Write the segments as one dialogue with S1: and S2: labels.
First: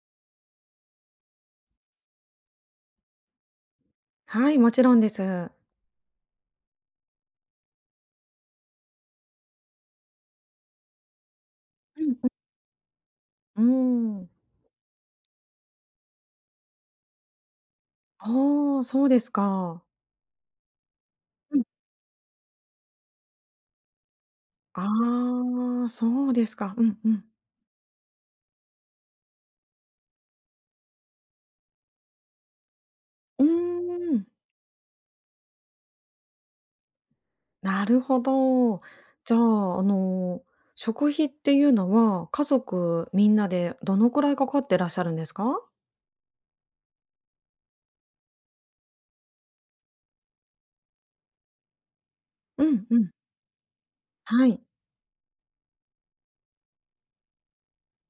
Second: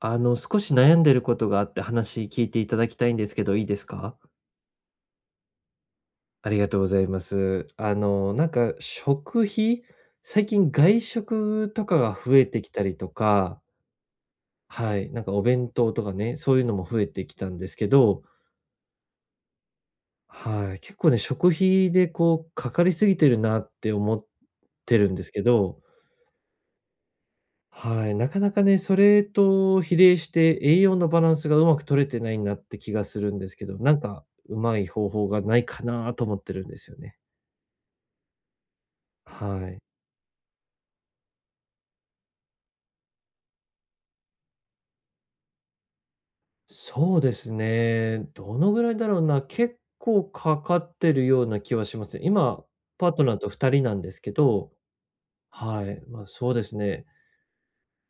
S1: 少し悩んでることがあって話聞いていただきたいんですけど、いいですか？
S2: はい、もちろんです。
S1: ありがとうございます。なんか食費、最近外食とかが
S2: う
S1: 増えてきたりと
S2: う
S1: か、
S2: んーん。
S1: はい、なんかお弁当とかね、そういうのも増えてきたんですけど、
S2: ああ、そうですか。
S1: はい、結構ね、食
S2: うん。
S1: 費でこうかかりすぎてるなって思ってるんですけど。
S2: ああ、そうですか。うんうん。
S1: はい、なかなかね、それと比例して栄養のバランスがうまく取れてないなって気がするん
S2: う
S1: で
S2: ー
S1: すけど、なんか
S2: ん、
S1: うまい方法がないかなと思ってるんですよね。
S2: なるほど。じゃ
S1: は
S2: あ、
S1: い。
S2: 食費っていうのは、家族みんなでどのくらいかかってらっしゃるんですか？
S1: そうですね。どのぐらいだろうな、結構かかってるような気はします。今、
S2: うんう
S1: パ
S2: ん。
S1: ートナーと2人なんですけ
S2: はい。
S1: ど、はい、ま、そうですね。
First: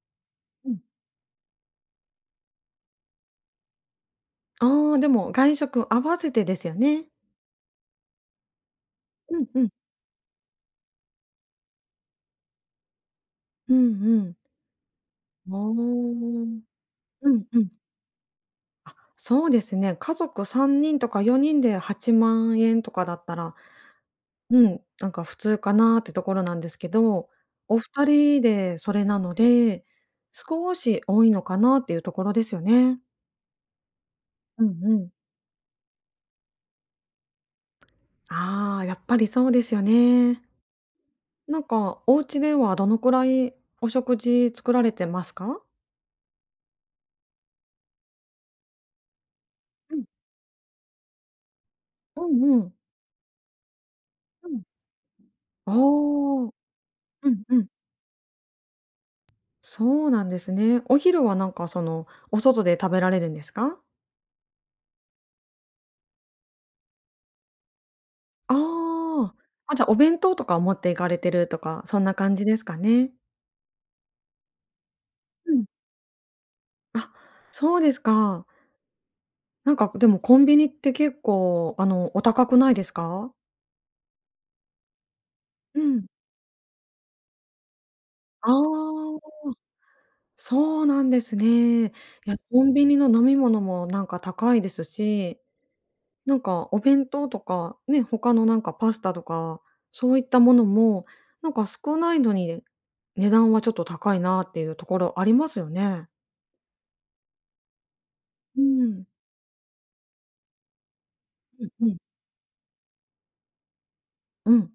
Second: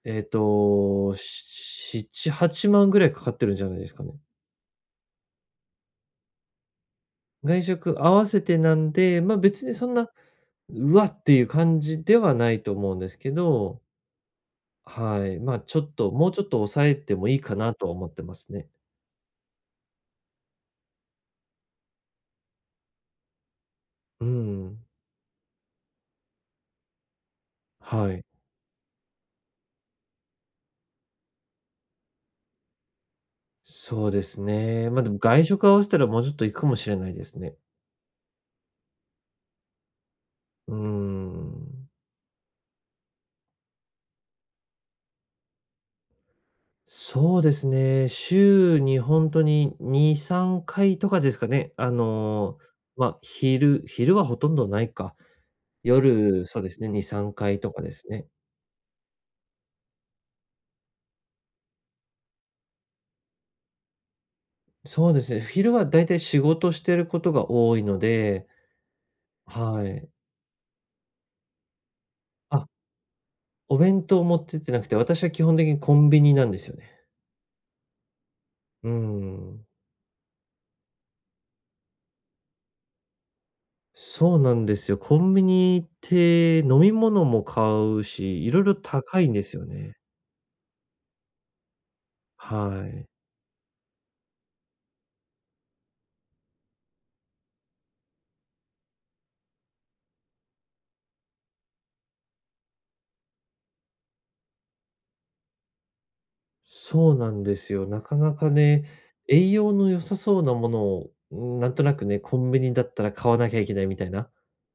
S2: うん。
S1: 7、8万ぐらいかかってるんじゃないですかね。
S2: ああ、でも外食合わせてですよね。
S1: 外食合わせてなんで、ま、
S2: うんう
S1: 別
S2: ん。
S1: にそんな、うわっていう感じではないと思うんですけ
S2: うん
S1: ど、
S2: うん。
S1: はい、
S2: お
S1: ま、ちょっと、もうち
S2: お。う
S1: ょっと
S2: ん
S1: 抑えて
S2: う
S1: もいいか
S2: ん。
S1: なとは思ってますね。
S2: あ、そうですね。家族3人とか4人で8万円とかだったら、
S1: う
S2: うん、
S1: ん。
S2: なんか普通かなってところなんですけど、お二
S1: はい。
S2: 人でそれなので、少し多いのかなっていうところですよね。
S1: そうです
S2: うん
S1: ね。
S2: う
S1: ま、
S2: ん。
S1: でも外食合わせたらもうちょっと行くかもしれないですね。
S2: ああ、やっぱりそうですよね。
S1: うー
S2: なん
S1: ん。
S2: かお家ではどのくらいお食事作られてますか？
S1: そうですね、週に本当に
S2: うん。
S1: 2、3回とかですかね。
S2: うんうん。
S1: ま、昼はほ
S2: う
S1: とん
S2: ん。
S1: どないか。
S2: ああ、
S1: 夜、
S2: うん
S1: そうですね、2、
S2: う
S1: 3
S2: んうんう
S1: 回
S2: ん、
S1: とかですね。
S2: そうなんですね。お昼はなんかその、お外で食べられるんですか？
S1: そうですね、昼はだいたい仕事してることが多いので、
S2: ああ。あ、じ
S1: は
S2: ゃ、お
S1: い。
S2: 弁当とかを持って行かれてるとか、そんな感じです
S1: あ、
S2: かね？
S1: お弁当持ってってなくて、私は基
S2: う
S1: 本
S2: ん。
S1: 的にコンビニなんですよね。
S2: あ、そうですか。
S1: うん。
S2: なんか、でもコンビニって結構、お高くないですか？
S1: そうなんですよ。コンビニ
S2: う
S1: 行っ
S2: ん。
S1: て飲み物も買うし、
S2: あ
S1: いろいろ高いん
S2: あ、
S1: ですよね。
S2: そうなんですね。いや、コンビ
S1: は
S2: ニ
S1: い。
S2: の飲み物もなんか高いですし、なんかお弁当とか、ね、他のなんかパスタとか、そういったものも、なんか少ないのに、値段はちょっと高いなっていうところありますよね。
S1: そうなんですよ。なかなか
S2: う
S1: ね、
S2: ん。
S1: 栄養の良さそうなものを、うん、
S2: う
S1: な
S2: ん
S1: んと
S2: う
S1: な
S2: ん。
S1: くね、コンビニだったら買わなきゃいけないみたいな。
S2: うん。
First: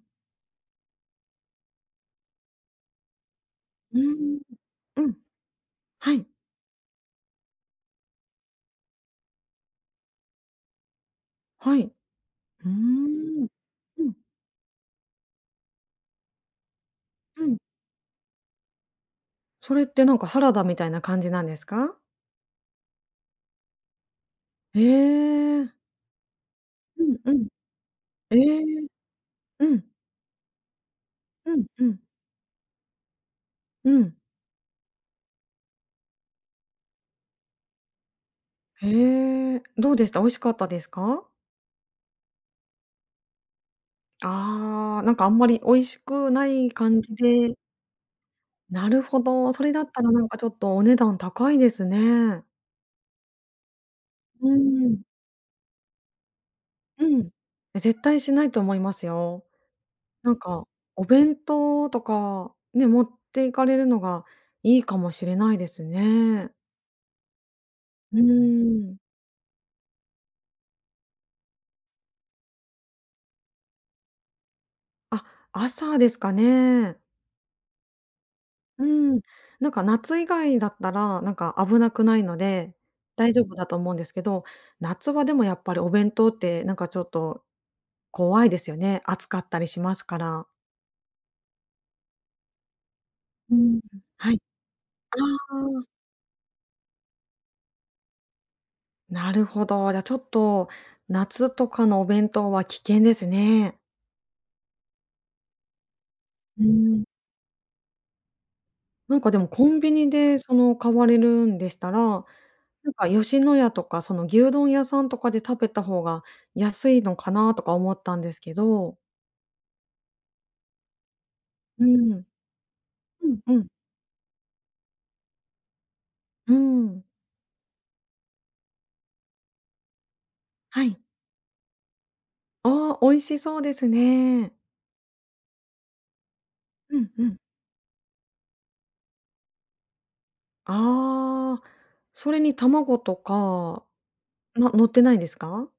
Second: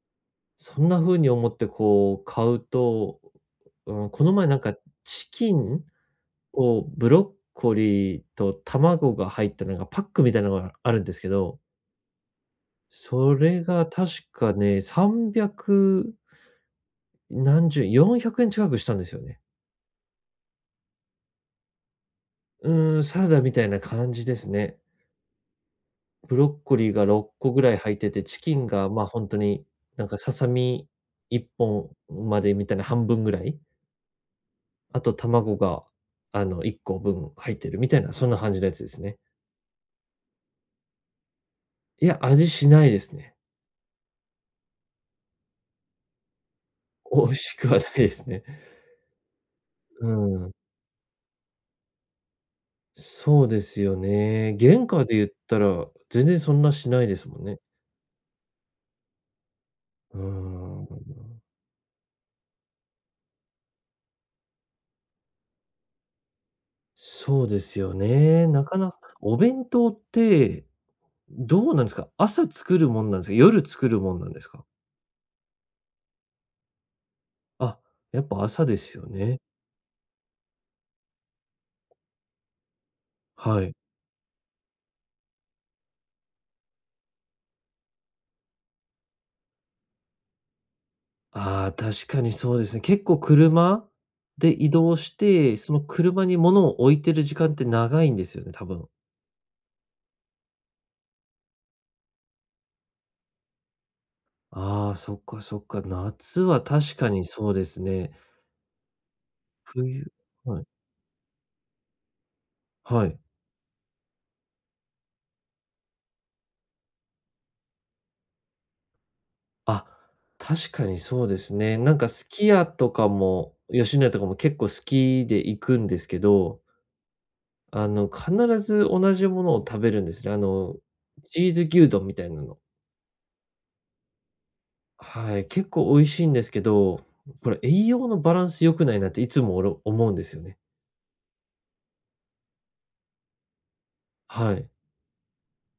S1: そんな風に思ってこう買うと、
S2: うー
S1: うん、この
S2: ん、
S1: 前なんか
S2: うん、
S1: チキン
S2: はい、
S1: とブロッコリーと卵が入ったなんかパックみたいなのがあるんですけど、
S2: はい。うー
S1: そ
S2: ん。
S1: れが
S2: う
S1: 確
S2: ん、
S1: かね、300
S2: うん。
S1: 何十、400円近くしたんですよね。
S2: それってなんかサラダみたいな感じなんですか？
S1: うん、サラダみたいな感じですね。
S2: ええ。
S1: ブロッコリー
S2: う
S1: が
S2: んう
S1: 6
S2: ん。
S1: 個ぐらい入ってて、
S2: え
S1: チキ
S2: え。
S1: ンがまあ、本当に
S2: うん。
S1: なんかささみ1
S2: うんうん。
S1: 本までみたいな半分ぐらい。
S2: うん。
S1: あと卵が、1個分入ってるみたいな、そんな感じのやつですね。
S2: へえ。どうでした？美味しかったですか？
S1: いや、味しないですね。
S2: ああ、なんかあんまり美味しくない感 じ
S1: 美味し
S2: で、
S1: くはないですね。
S2: なるほど、それだった
S1: う
S2: らなんかちょ
S1: ん。
S2: っとお値段高いですね。
S1: そうですよ
S2: う
S1: ね。原
S2: ん。
S1: 価で言ったら、全然そんなしな
S2: う
S1: いです
S2: ん。
S1: もんね。
S2: え、絶対しないと思いますよ。
S1: うー
S2: なんか、お
S1: ん。
S2: 弁当とか、ね、持っていかれるのがいいかもしれないですね。
S1: そうですよ
S2: う
S1: ね。なかな
S2: ーん。
S1: かお弁当って、どうなんですか？朝作るもんなんですか？夜作るもんなんですか？
S2: あ、朝ですかね。
S1: あ、やっぱ朝で
S2: う
S1: すよ
S2: ん。
S1: ね。
S2: なんか夏以外だったら、なんか危なくないので、大丈夫
S1: は
S2: だ
S1: い。
S2: と思うんですけど、夏はでもやっぱりお弁当ってなんかちょっと怖いですよね。暑かったりしますから。
S1: ああ、確かにそうですね。結構
S2: うん。
S1: 車
S2: はい。
S1: で移動し
S2: あ
S1: て、その
S2: あ、
S1: 車に物を置いてる時間って長いんですよね、多分。
S2: なるほど。じゃ、ちょっと、夏とかのお弁当は危険ですね。
S1: ああ、そっかそっか。夏は
S2: う
S1: 確
S2: ん。
S1: かにそうですね。
S2: なんかでもコンビニ
S1: 冬、
S2: でそ
S1: はい。
S2: の買われるんでしたら、なん
S1: は
S2: か
S1: い。
S2: 吉野家とかその牛丼屋さんとかで食べた方が安いのかなとか思ったんですけど。
S1: あ、確かにそうですね。
S2: う
S1: なんか
S2: ん。
S1: スキヤとか
S2: うん
S1: も、
S2: うん。
S1: 吉野家とかも結構好きで行くんですけ
S2: う
S1: ど、
S2: ん。
S1: 必ず同じものを食べるんですね。
S2: はい。
S1: チーズ牛丼みたいなの。
S2: ああ、美味しそうですね。
S1: はい、結構美味しいんですけ
S2: う
S1: ど、
S2: んうん。
S1: これ栄養のバランス良くないなっていつも思うんですよね。
S2: ああ、それに卵とか、
S1: はい。
S2: な乗ってないですか？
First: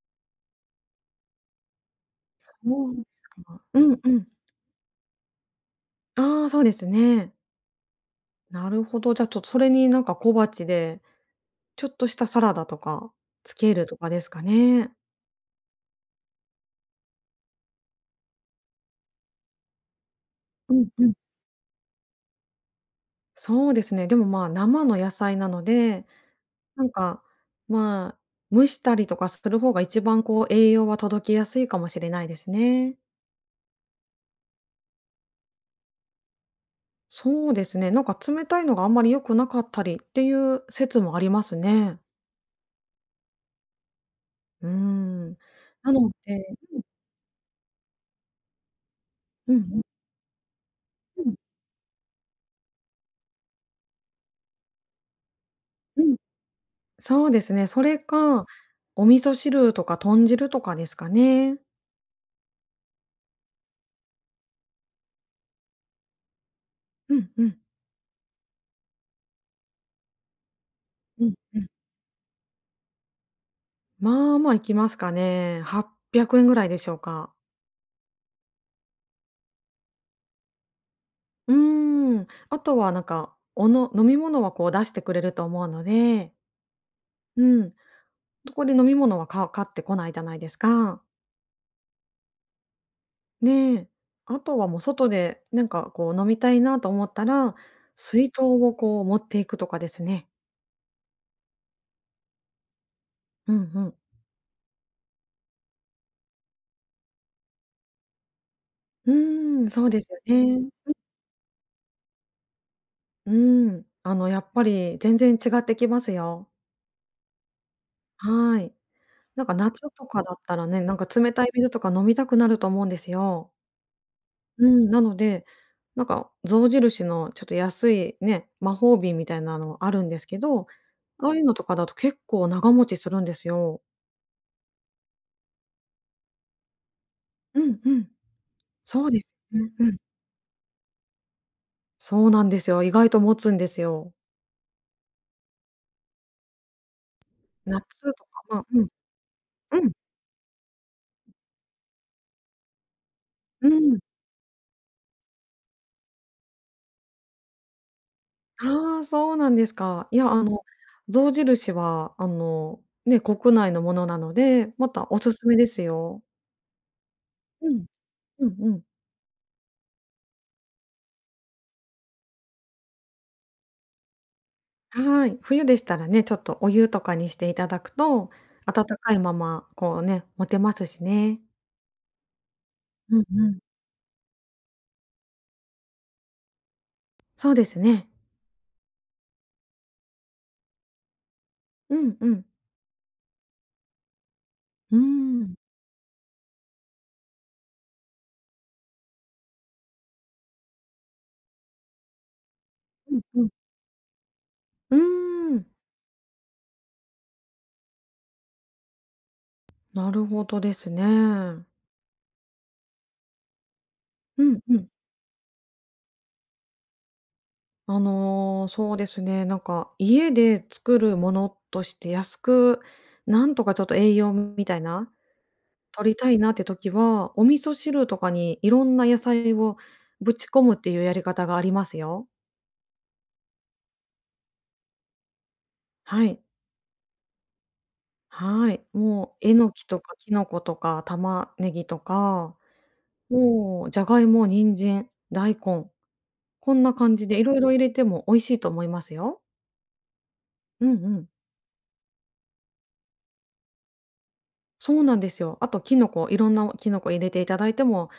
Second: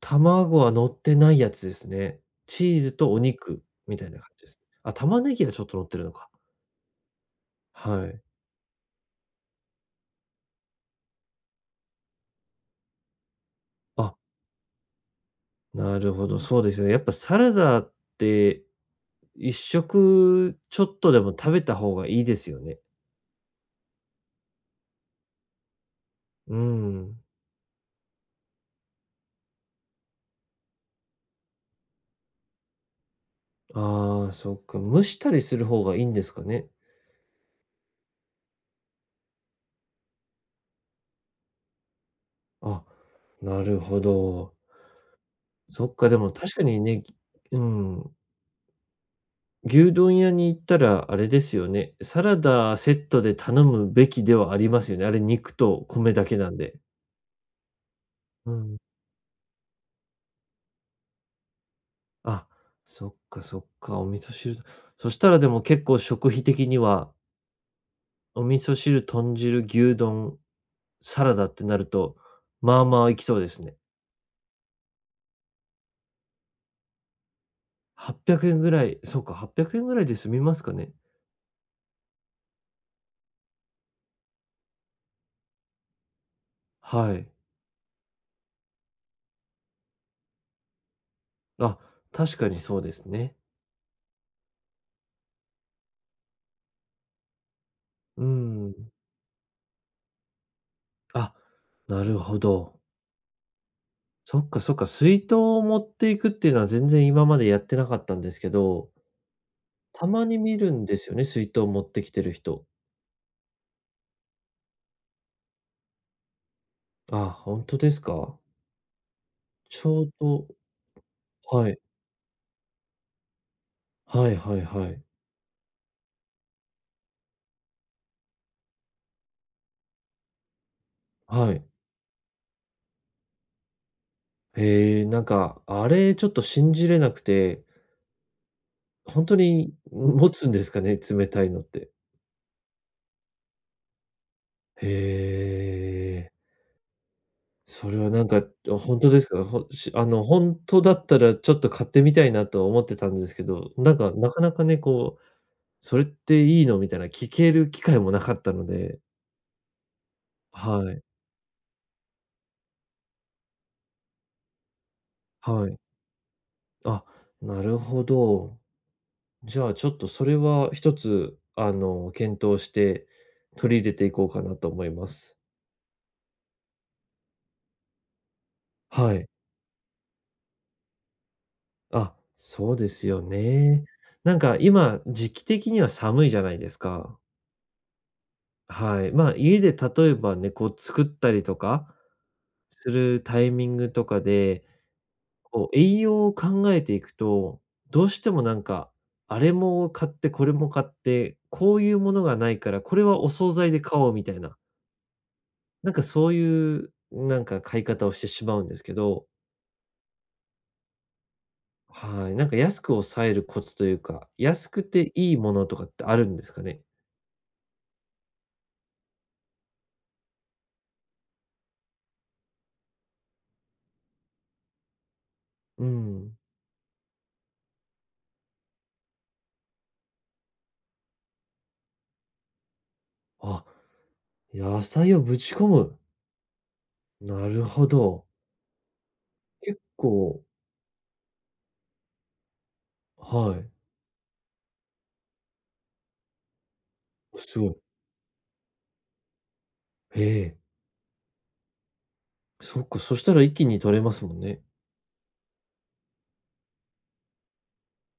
S1: 卵は乗ってないやつですね。チー
S2: そ
S1: ズ
S2: うで
S1: とお
S2: すか。
S1: 肉
S2: う
S1: み
S2: ん
S1: た
S2: う
S1: いな
S2: ん。
S1: 感じです。あ、玉ねぎはちょっと乗ってるのか。
S2: ああ、そうですね。
S1: はい。
S2: なるほど。じゃあ、ちょっとそれになんか小鉢で、ちょっとしたサラダとかつけるとか
S1: あ、
S2: ですかね。
S1: なるほど、そうですよね。やっぱサラダって一食
S2: う
S1: ちょ
S2: ん
S1: っ
S2: う
S1: と
S2: ん。
S1: でも食べた方がいいですよね。
S2: そうですね。でも、まあ、生の野菜なので、
S1: う
S2: なん
S1: ん。
S2: か、まあ、蒸したりとかする方が一番こう栄養は届きやすいかもしれないですね。
S1: ああ、そっか、蒸したりする方がいいんですかね。
S2: そうですね。なんか冷たいのがあんまり良くなかったりっていう説もありますね。
S1: あ、なるほど。
S2: うーん。
S1: そ
S2: な
S1: っか、
S2: の
S1: でも
S2: で、
S1: 確かにね、うん、
S2: うんうん、
S1: 牛丼屋に行ったらあ
S2: う
S1: れ
S2: ん、
S1: ですよね、サラダセットで頼むべきではありますよね。あれ、肉と
S2: う
S1: 米
S2: ん。
S1: だけなんで。
S2: そうですね。それか、
S1: うん。
S2: お味噌汁とか豚汁とかですかね。
S1: あ、そっかそっか、お味噌汁。そしたらでも結構食費的には、
S2: うんうん、
S1: お味噌汁、豚汁、牛丼、
S2: う
S1: サ
S2: ん
S1: ラダっ
S2: う
S1: て
S2: ん。
S1: なると、まあまあいきそうですね。
S2: まあまあいきますかね。800円ぐらいでしょうか。
S1: 800円ぐらい、そうか、800円ぐらいで済みますかね。
S2: うーん。あとはなんか、おの飲み物はこう出してくれると思うので、
S1: はい。
S2: うん。そこで飲み物はか買ってこないじゃないですか。
S1: あ、確かにそうですね。
S2: ねえ。あとはもう外でなんかこう飲みたいなと思ったら、
S1: う
S2: 水筒を
S1: ん。
S2: こう持っていくとかですね。
S1: あ、なるほど。
S2: うんうん。
S1: そっかそっか、水筒を持っていくっていうのは全然今までやってなかったんですけど、
S2: うーん、そうで
S1: た
S2: すよ
S1: まに見
S2: ね。
S1: るんですよね、水筒を持ってきてる人。
S2: うん。あのやっぱり全然違ってきますよ。
S1: あ、本当ですか？
S2: はい。なんか
S1: ち
S2: 夏
S1: ょ
S2: と
S1: う
S2: かだっ
S1: ど
S2: たらね、なんか冷たい
S1: は
S2: 水
S1: い。
S2: とか飲みたくなると思うんですよ。
S1: はいはい
S2: う
S1: は
S2: ん、な
S1: い。
S2: ので、なんか象印のちょっと安いね、魔法瓶みたいなのあるんですけど、ああいう
S1: は
S2: のと
S1: い。
S2: かだと結構長持ちするんですよ。
S1: へえ、なんか、あれちょっと信じれなく
S2: う
S1: て、
S2: んうん。そうで
S1: 本当
S2: す。うん
S1: に
S2: うん。
S1: 持つんですかね、冷たいのって。
S2: そうなんですよ。意外と持つんですよ。
S1: へえ。
S2: 夏
S1: それは
S2: と
S1: なん
S2: か、
S1: か、
S2: まあ、うん、
S1: 本当ですか？ほ
S2: うん、
S1: しあの、本当だったらちょっと買ってみたいなと思ってたんですけ
S2: う
S1: ど、な
S2: ん。
S1: んか、なかなかね、こう、それっていいの？みたいな聞ける機会もなかったの
S2: あ
S1: で、
S2: あ、そうなんですか。いや、
S1: はい、
S2: 象印はね、国内のものなので、またおすすめで
S1: はい。
S2: すよ。
S1: あ、な
S2: う
S1: る
S2: ん、
S1: ほ
S2: うん
S1: ど。
S2: うん。
S1: じゃあ、ちょっとそれは一つ、検討して取り入れていこうかなと思いま
S2: は
S1: す。
S2: い。冬でしたらね、ちょっとお湯とかにしていただくと、温か
S1: は
S2: い
S1: い。
S2: まま、こうね、持てますしね。
S1: あ、そうです
S2: う
S1: よ
S2: んうん。
S1: ね。なんか今、時期的には寒いじゃないですか。
S2: そうですね。
S1: はい。まあ、家で例えばね、こう作ったりとか
S2: うんうん。
S1: するタイミングとかで、
S2: うーん。
S1: こう栄養を考えていくと、どうしてもなんか、あれも買ってこれも買って、こういうものがないから、これ
S2: うん
S1: はお
S2: うん。
S1: 惣菜で買おうみたいな、
S2: うーん。
S1: なんかそういうなんか買い方をしてしまうんですけど、
S2: なるほどですね。
S1: はい。なんか安く抑えるコツというか、
S2: うん
S1: 安
S2: う
S1: く
S2: ん。
S1: ていいものとかってあるんですかね？
S2: そうですね、なんか、家で作るものとして安く、なんとかちょっと栄養みたいな、
S1: う
S2: 取りた
S1: ん。
S2: いなって時は、お味噌汁とかにいろんな野菜をぶち込むっていうやり方がありますよ。
S1: あ、野菜をぶち込む。
S2: はい。
S1: なるほど。
S2: はい、もうえの
S1: 結
S2: きとかき
S1: 構
S2: のことか玉ねぎとか、
S1: はい。
S2: もうじゃがいも、人参、大根、こんな感じでいろい
S1: そ
S2: ろ入
S1: い
S2: れても美味しいと思いますよ。
S1: へえ。
S2: うんうん。
S1: そっか、そしたら一気に取れますもんね。
S2: そうなんですよ。あときのこ、いろんなきのこ入れていただいても、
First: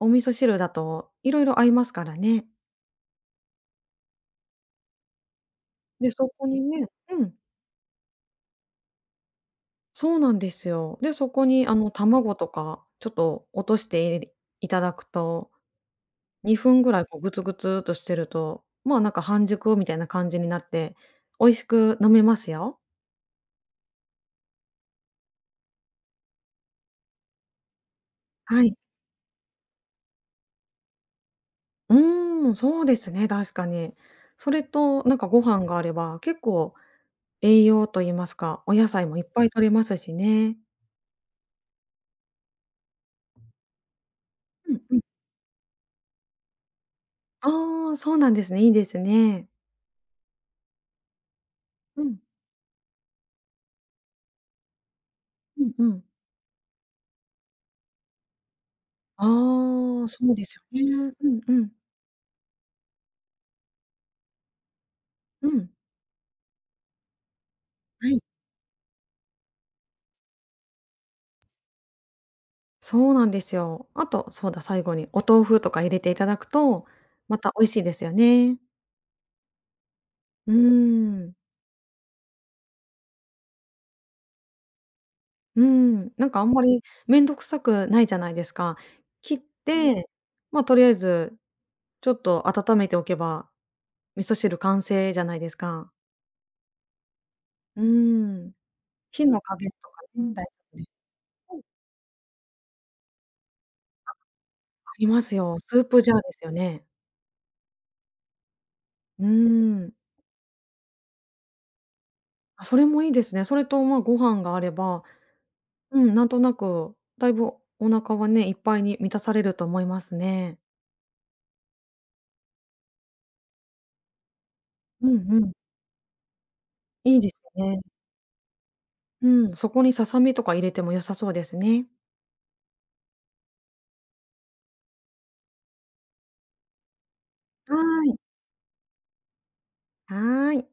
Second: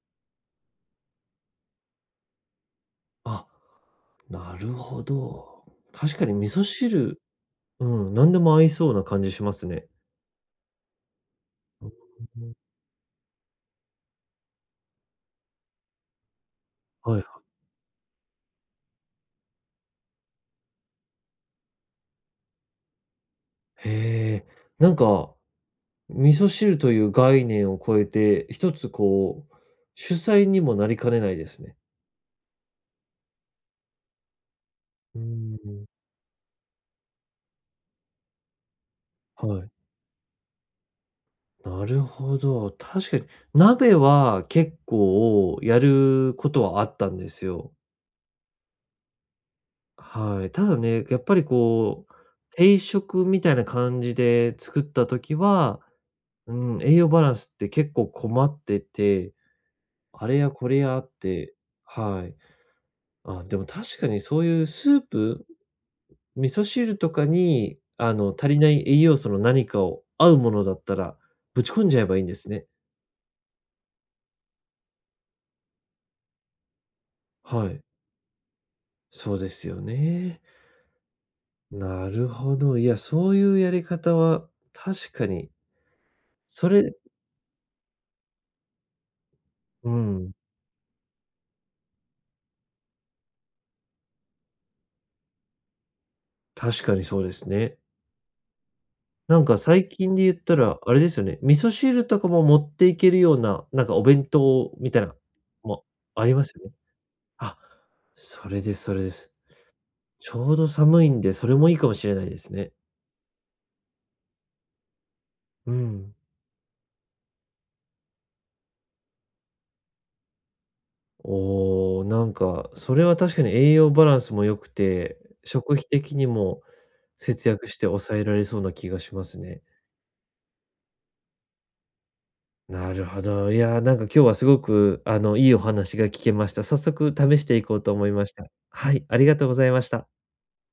S2: お味噌汁だといろいろ合いますからね。
S1: あ、なるほど。
S2: で、
S1: 確か
S2: そ
S1: に
S2: こ
S1: 味
S2: に
S1: 噌
S2: ね
S1: 汁、
S2: うん、
S1: うん、何でも合いそうな感じしますね。
S2: そうなんですよ。で、そこに
S1: う
S2: 卵と
S1: ん。
S2: かちょっと落としていれいただくと、2分ぐらい
S1: はい
S2: こう
S1: は
S2: グツ
S1: い。
S2: グツっとしてると、まあ、なんか半熟みたいな感じになって、美味しく飲めますよ。
S1: へえ。なんか、味噌汁という概念を超えて、
S2: は
S1: 一
S2: い。
S1: つこう、主菜にもなりかねないですね。
S2: うーん、そうですね、確かに。それとなん
S1: う
S2: かご飯があ
S1: ん。
S2: れば、結構栄養と言いますか、お野菜もいっぱ
S1: は
S2: い取れ
S1: い。
S2: ますしね。
S1: なるほど。確かに、鍋は
S2: う
S1: 結
S2: んうん。
S1: 構やることはあったんですよ。
S2: ああ、そうなんですね、いいですね。
S1: はい。ただね、やっぱり
S2: う
S1: こう、
S2: ん、
S1: 定食みたいな感じで作った時
S2: うん
S1: は、
S2: うん。
S1: うん、栄養バランスって結構困ってて、
S2: ああ、
S1: あ
S2: そう
S1: れ
S2: で
S1: や
S2: すよ
S1: これやあっ
S2: ね。うん
S1: て、
S2: うん。
S1: はい。あ、でも確かにそういうスープ、
S2: うん。
S1: 味噌汁とかに、
S2: はい。
S1: 足りない栄養素の何かを合うものだったら、ぶち込んじゃえばいいんですね。
S2: そうなんですよ。あと、そうだ、最後にお豆腐とか入れていただくと、また美
S1: は
S2: 味し
S1: い。
S2: いですよね。
S1: そうですよね。
S2: うーん、
S1: なるほど。いや、そういうやり方は確かに、
S2: うーん、なんかあんま
S1: そ
S2: り
S1: れ
S2: 面倒くさくないじゃないですか。切っ
S1: う
S2: て、
S1: ん、
S2: まあ、とりあえず、ちょっと温めておけば、味噌汁完成じゃないですか。
S1: 確かにそうですね。
S2: うーん、火
S1: な
S2: の
S1: ん
S2: 加
S1: か
S2: 減
S1: 最
S2: とか
S1: 近で言
S2: ね、
S1: っ
S2: 大丈
S1: た
S2: 夫
S1: ら、
S2: です、
S1: あれですよね、味噌汁とかも持っていけるような、なんかお弁当
S2: あ
S1: みたい
S2: り
S1: な、
S2: ますよ。スー
S1: も
S2: プジャーで
S1: あり
S2: す
S1: ま
S2: よ
S1: すよね。
S2: ね。
S1: あ、それですそれで
S2: うー
S1: す。
S2: ん。
S1: ちょうど寒いんで、それもいいかもしれないです
S2: あ、
S1: ね。
S2: それもいいですね。それと、まあ、ご飯があれば、
S1: う
S2: うん、
S1: ん。
S2: なんとなく、だいぶお腹はね、いっぱいに満たされると思いますね。
S1: おお、なんか、それは確かに栄養バランスも良く
S2: うん
S1: て、
S2: うん、
S1: 食費的にも
S2: いいです
S1: 節約し
S2: ね。
S1: て抑えられそうな気がしま
S2: う
S1: す
S2: ん、
S1: ね。
S2: そこにささみとか入れても良さそうですね。
S1: なるほど。いやー、なんか今日はすごく、いいお話が聞けました。早速試してい
S2: は
S1: こうと思
S2: ー
S1: い
S2: い。
S1: ました。はい、ありがとうございました。
S2: はーい。